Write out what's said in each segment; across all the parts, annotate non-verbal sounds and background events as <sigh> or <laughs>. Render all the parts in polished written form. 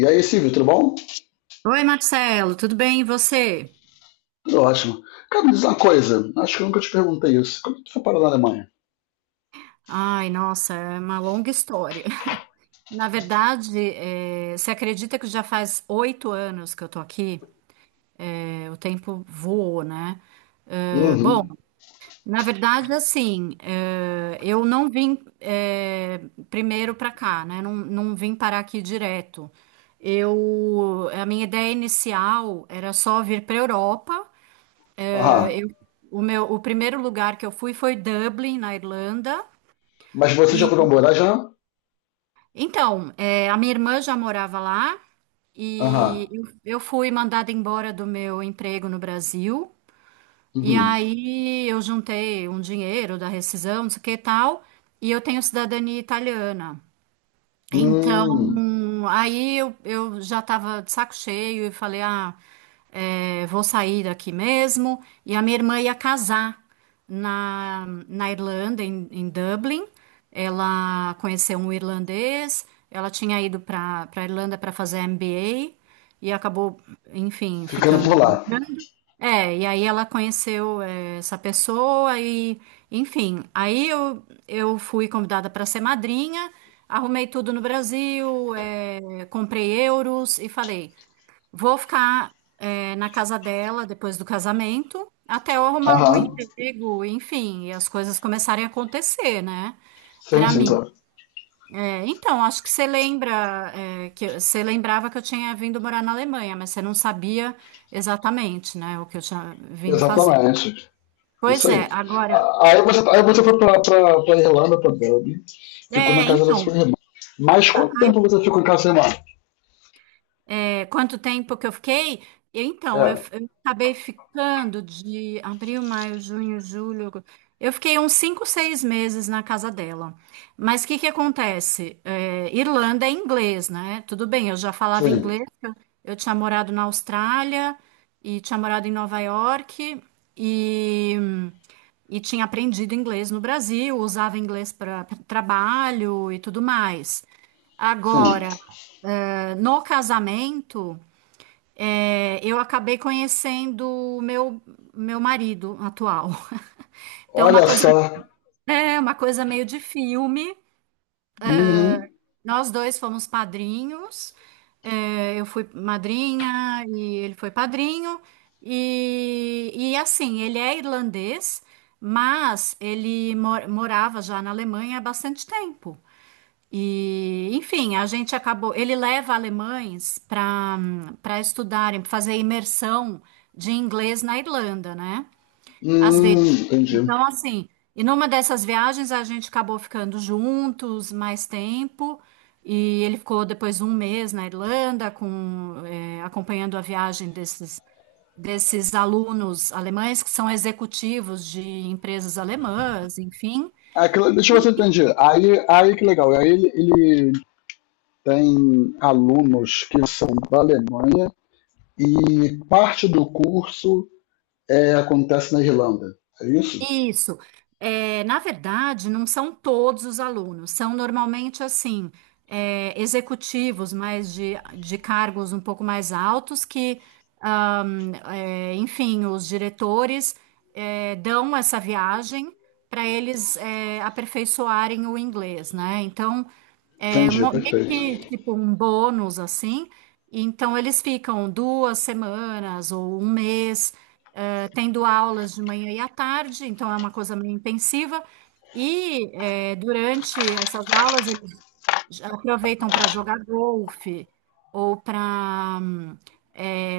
E aí, Silvio, tudo bom? Oi, Marcelo, tudo bem e você? Tudo ótimo. Cara, me diz uma coisa, acho que eu nunca te perguntei isso. Quando tu foi parar na Alemanha? Ai, nossa, é uma longa história. <laughs> Na verdade, você acredita que já faz 8 anos que eu tô aqui? O tempo voou, né? Bom, Uhum. na verdade, assim, eu não vim, primeiro para cá, né? Não vim parar aqui direto. Eu, a minha ideia inicial era só vir para Europa. Eh, Aham. eu o primeiro lugar que eu fui foi Dublin, na Irlanda. Mas você já E, foi pra morar já? então, é, a minha irmã já morava lá Aham. e eu fui mandada embora do meu emprego no Brasil. E Uhum. aí eu juntei um dinheiro da rescisão, não sei o que e tal, e eu tenho cidadania italiana. Então, Hum. aí eu já estava de saco cheio e falei, ah, é, vou sair daqui mesmo. E a minha irmã ia casar na Irlanda, em Dublin. Ela conheceu um irlandês, ela tinha ido para Irlanda para fazer MBA e acabou, enfim, Ficando por ficando. lá. É, e aí ela conheceu essa pessoa e, enfim, aí eu fui convidada para ser madrinha, arrumei tudo no Brasil, comprei euros e falei, vou ficar na casa dela depois do casamento, até eu arrumar algum Aham. emprego, enfim, e as coisas começarem a acontecer, né? Sim, Para sim, mim. claro. É, então, acho que você lembra, é, você lembrava que eu tinha vindo morar na Alemanha, mas você não sabia exatamente, né, o que eu tinha vindo fazer. Exatamente. Isso Pois é, aí. agora, Ah, Aí você, tá, aí você foi pra Irlanda, pra Dublin, ficou na é, casa da sua então, irmã. Mas a- quanto tempo você ficou em casa da sua irmã? É, quanto tempo que eu fiquei? Eu, Então, eu, É, f- eu acabei ficando de abril, maio, junho, julho. Eu fiquei uns 5, 6 meses na casa dela. Mas o que que acontece? É, Irlanda é inglês, né? Tudo bem, eu já falava sim, inglês. Eu tinha morado na Austrália e tinha morado em Nova York e, e tinha aprendido inglês no Brasil, usava inglês para trabalho e tudo mais. sim. Agora, no casamento. É, eu acabei conhecendo o meu marido atual. <laughs> Então, uma Olha coisa, só. é uma coisa meio de filme. Uhum. Nós dois fomos padrinhos. É, eu fui madrinha e ele foi padrinho. E assim, ele é irlandês, mas ele morava já na Alemanha há bastante tempo. E, enfim, a gente acabou. Ele leva alemães para estudarem, pra fazer imersão de inglês na Irlanda, né? Às Hum, vezes. entendi. Então, assim, e numa dessas viagens a gente acabou ficando juntos mais tempo. E ele ficou depois 1 mês na Irlanda, com, acompanhando a viagem desses, desses alunos alemães que são executivos de empresas alemãs, enfim. Aquilo, deixa eu ver se eu entendi. Aí que legal. Aí ele tem alunos que são da Alemanha e parte do curso é, acontece na Irlanda. É isso? Isso. É, na verdade, não são todos os alunos, são normalmente assim, é, executivos, mas de cargos um pouco mais altos que, é, enfim, os diretores, é, dão essa viagem para eles, é, aperfeiçoarem o inglês, né? Então, é Entendi, meio perfeito. que tipo um bônus assim. Então, eles ficam 2 semanas ou 1 mês tendo aulas de manhã e à tarde, então é uma coisa meio intensiva. E durante essas aulas eles já aproveitam para jogar golfe ou para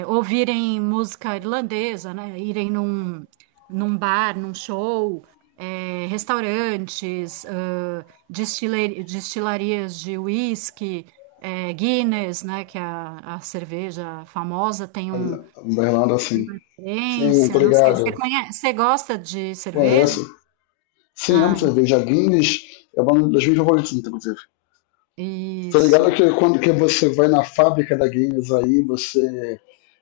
ouvirem música irlandesa, né? Irem num, num bar, num show, restaurantes, destilarias de whisky, Guinness, né? Que é a cerveja famosa tem um Da Irlanda, sim. Sim, tô Experiência, não sei. Você ligado. conhece, você gosta de Ué, é cerveja? essa. Sim, amo Ah, cerveja. Guinness é uma das minhas favoritas, inclusive. Tô ligado isso. que quando que você vai na fábrica da Guinness aí, você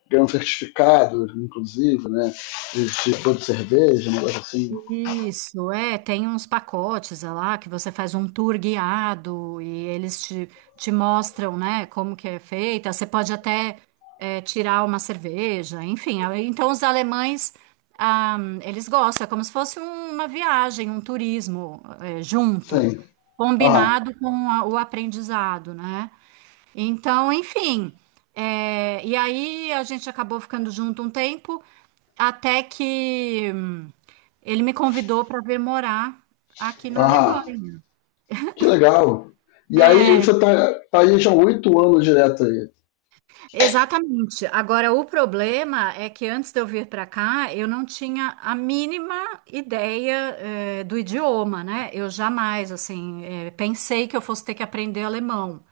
ganha um certificado, inclusive, né? De produto de cerveja, um negócio assim. Isso, é, tem uns pacotes é lá que você faz um tour guiado e eles te, te mostram, né, como que é feita. Você pode até é, tirar uma cerveja, enfim. Aí, então, os alemães, ah, eles gostam, é como se fosse uma viagem, um turismo é, junto, Sim. Aham. combinado com o aprendizado, né? Então, enfim. É, e aí a gente acabou ficando junto um tempo, até que ele me convidou para vir morar aqui na Aham. Alemanha. Que legal. E aí você tá, tá aí já 8 anos direto aí. Exatamente. Agora, o problema é que antes de eu vir para cá, eu não tinha a mínima ideia, do idioma, né? Eu jamais, assim, pensei que eu fosse ter que aprender alemão.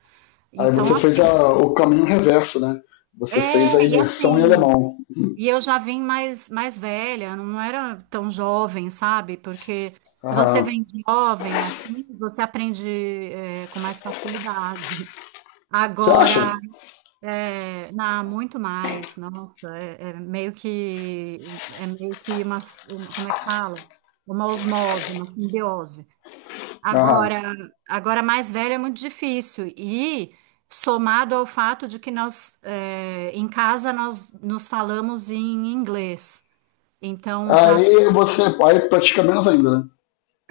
Aí Então, você fez assim, a- o caminho reverso, né? Você fez a é, e imersão em assim. alemão. E eu já vim mais velha, não era tão jovem, sabe? Porque se você Aham. vem jovem assim, você aprende é, com mais facilidade. Você acha? Agora, é, muito mais, nossa, é, é meio que uma, como é que fala? Uma osmose, uma simbiose. Aham. Agora, agora mais velha é muito difícil e somado ao fato de que nós, é, em casa, nós nos falamos em inglês. Então já Aí você aí pratica menos ainda, né?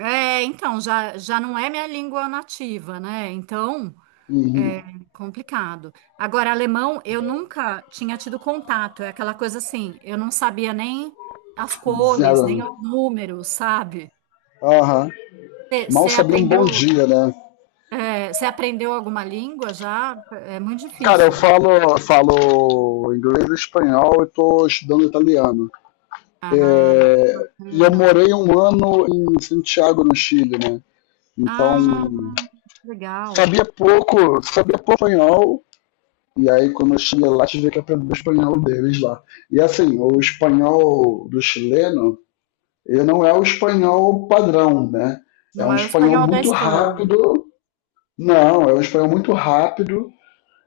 então já já não é minha língua nativa, né? Então, Uhum. complicado. Agora, alemão, eu nunca tinha tido contato, é aquela coisa assim, eu não sabia nem as cores, Zero. nem os números, sabe? Aham. Mal Você sabia um bom aprendeu, dia, né? você aprendeu alguma língua já? É muito Cara, eu difícil, não? falo, eu falo inglês e espanhol e tô estudando italiano. Ah, É, e eu bacana. morei 1 ano em Santiago, no Chile, né? Então, Ah, legal. sabia pouco espanhol, e aí quando eu cheguei lá, tive que aprender o espanhol deles lá. E assim, o espanhol do chileno, ele não é o espanhol padrão, né? É Não um é o espanhol espanhol da muito Espanha. rápido, não, é um espanhol muito rápido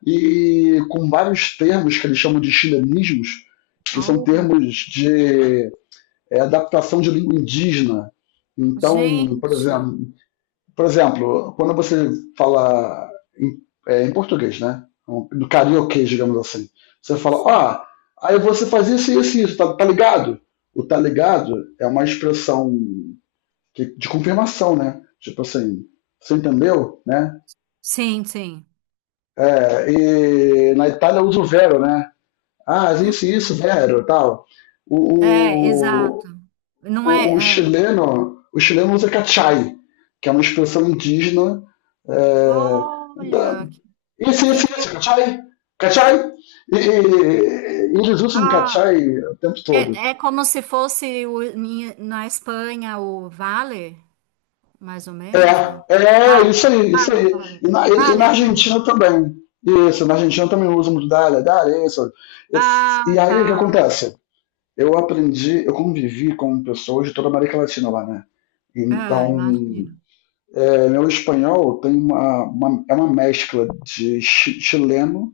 e com vários termos que eles chamam de chilenismos, que são Oh, termos de adaptação de língua indígena. Então, por gente. exemplo. Por exemplo, quando você fala em, em português, né? No carioquês, digamos assim. Você fala, ah, aí você faz isso, isso e isso, tá, tá ligado? O tá ligado é uma expressão de confirmação, né? Tipo assim, você entendeu, né? Sim, sim. É, e na Itália usa o vero, né? Ah, isso, vero, tal. É, O, exato. Não o, é, é. chileno, o chileno usa cachai, que é uma expressão indígena. É, Olha, então, Esse, que esse, inter... esse, cachai, cachai. E, eles usam Ah, cachai o tempo todo. é, é como se fosse na Espanha o Vale, mais ou menos, não? É, é isso Vale, aí, isso vale, aí. vale. E na, e na Vale, bingo. Argentina também. Isso, na Argentina também usam muito dália, dália, isso. E Ah, aí o que tá. acontece? Eu aprendi, eu convivi com pessoas de toda a América Latina lá, né? Ah, Então, imagino. é, meu espanhol tem uma, é uma mescla de chileno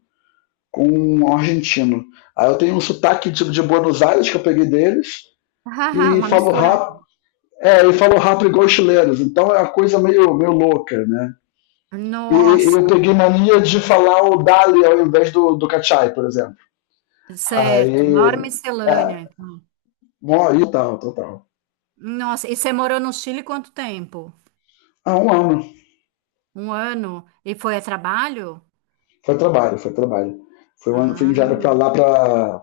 com um argentino. Aí eu tenho um sotaque tipo de Buenos Aires que eu peguei deles <laughs> Ah, e uma falo mistura. rápido. É, e falo rápido igual os chilenos, então é uma coisa meio, meio louca, né? E Nossa, eu peguei mania de falar o Dali ao invés do, do Cachai, por exemplo. certo. Aí. Maior É, miscelânea, então. bom, e tal, total. Nossa, e você morou no Chile quanto tempo? Ah, 1 ano. Um ano? E foi a trabalho? Foi trabalho, foi trabalho. Foi 1 ano, fui Ah, enviado pra lá pra.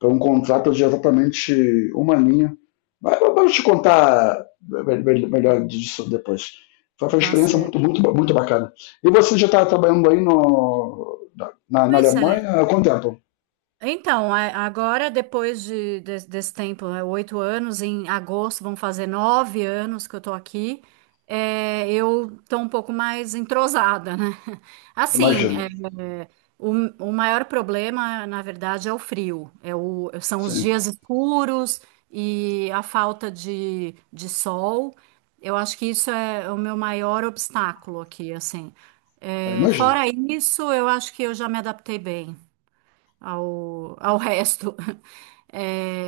Foi um contrato de exatamente uma linha. Mas vamos te contar é, melhor disso depois. Foi uma tá experiência muito, certo. muito, muito bacana. E você já está trabalhando aí no, na, na Pois é. Alemanha há quanto tempo? Então, é, agora, depois de, desse tempo, né, 8 anos, em agosto vão fazer 9 anos que eu tô aqui, é, eu tô um pouco mais entrosada, né? <laughs> Assim, Imagino. é, o, o maior problema, na verdade, é o frio. É são os Sim. dias escuros e a falta de sol. Eu acho que isso é o meu maior obstáculo aqui, assim. Ah, É, imagino. fora isso, eu acho que eu já me adaptei bem ao, ao resto. <laughs>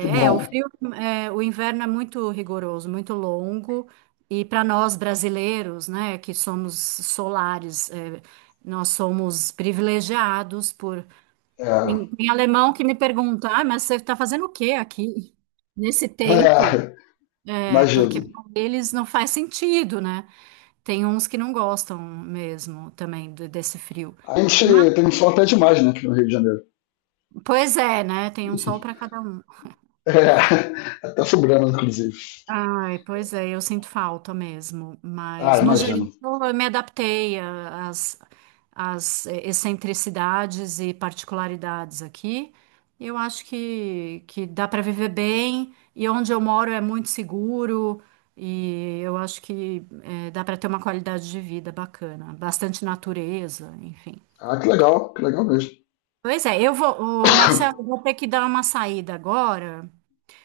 Que é, o bom. frio, é, o inverno é muito rigoroso, muito longo, e para nós brasileiros, né, que somos solares, é, nós somos privilegiados por. É, Tem, tem alemão que me pergunta, ah, mas você está fazendo o quê aqui? Nesse <laughs> tempo, é, porque imagino. para eles não faz sentido, né? Tem uns que não gostam mesmo também desse frio. A Mas, gente tem sol até demais, né, aqui no Rio de Janeiro. <laughs> pois é, né? Tem um sol para cada um. É, até sobrando, inclusive. Ai, pois é, eu sinto falta mesmo, Ah, mas no geral imagino. eu me adaptei às, às excentricidades e particularidades aqui. Eu acho que dá para viver bem e onde eu moro é muito seguro e eu acho que dá para ter uma qualidade de vida bacana, bastante natureza, enfim. Ah, que legal mesmo. Pois é, eu vou, ô, Marcelo, eu vou ter que dar uma saída agora.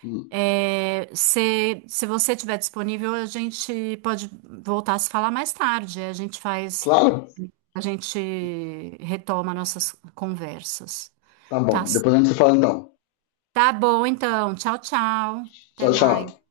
Hum. É, se você estiver disponível, a gente pode voltar a se falar mais tarde. A gente faz, Claro. a gente retoma nossas conversas. Tá Tá, bom. Depois a gente se fala então. tá bom, então. Tchau, tchau. Até Tchau, tchau. mais.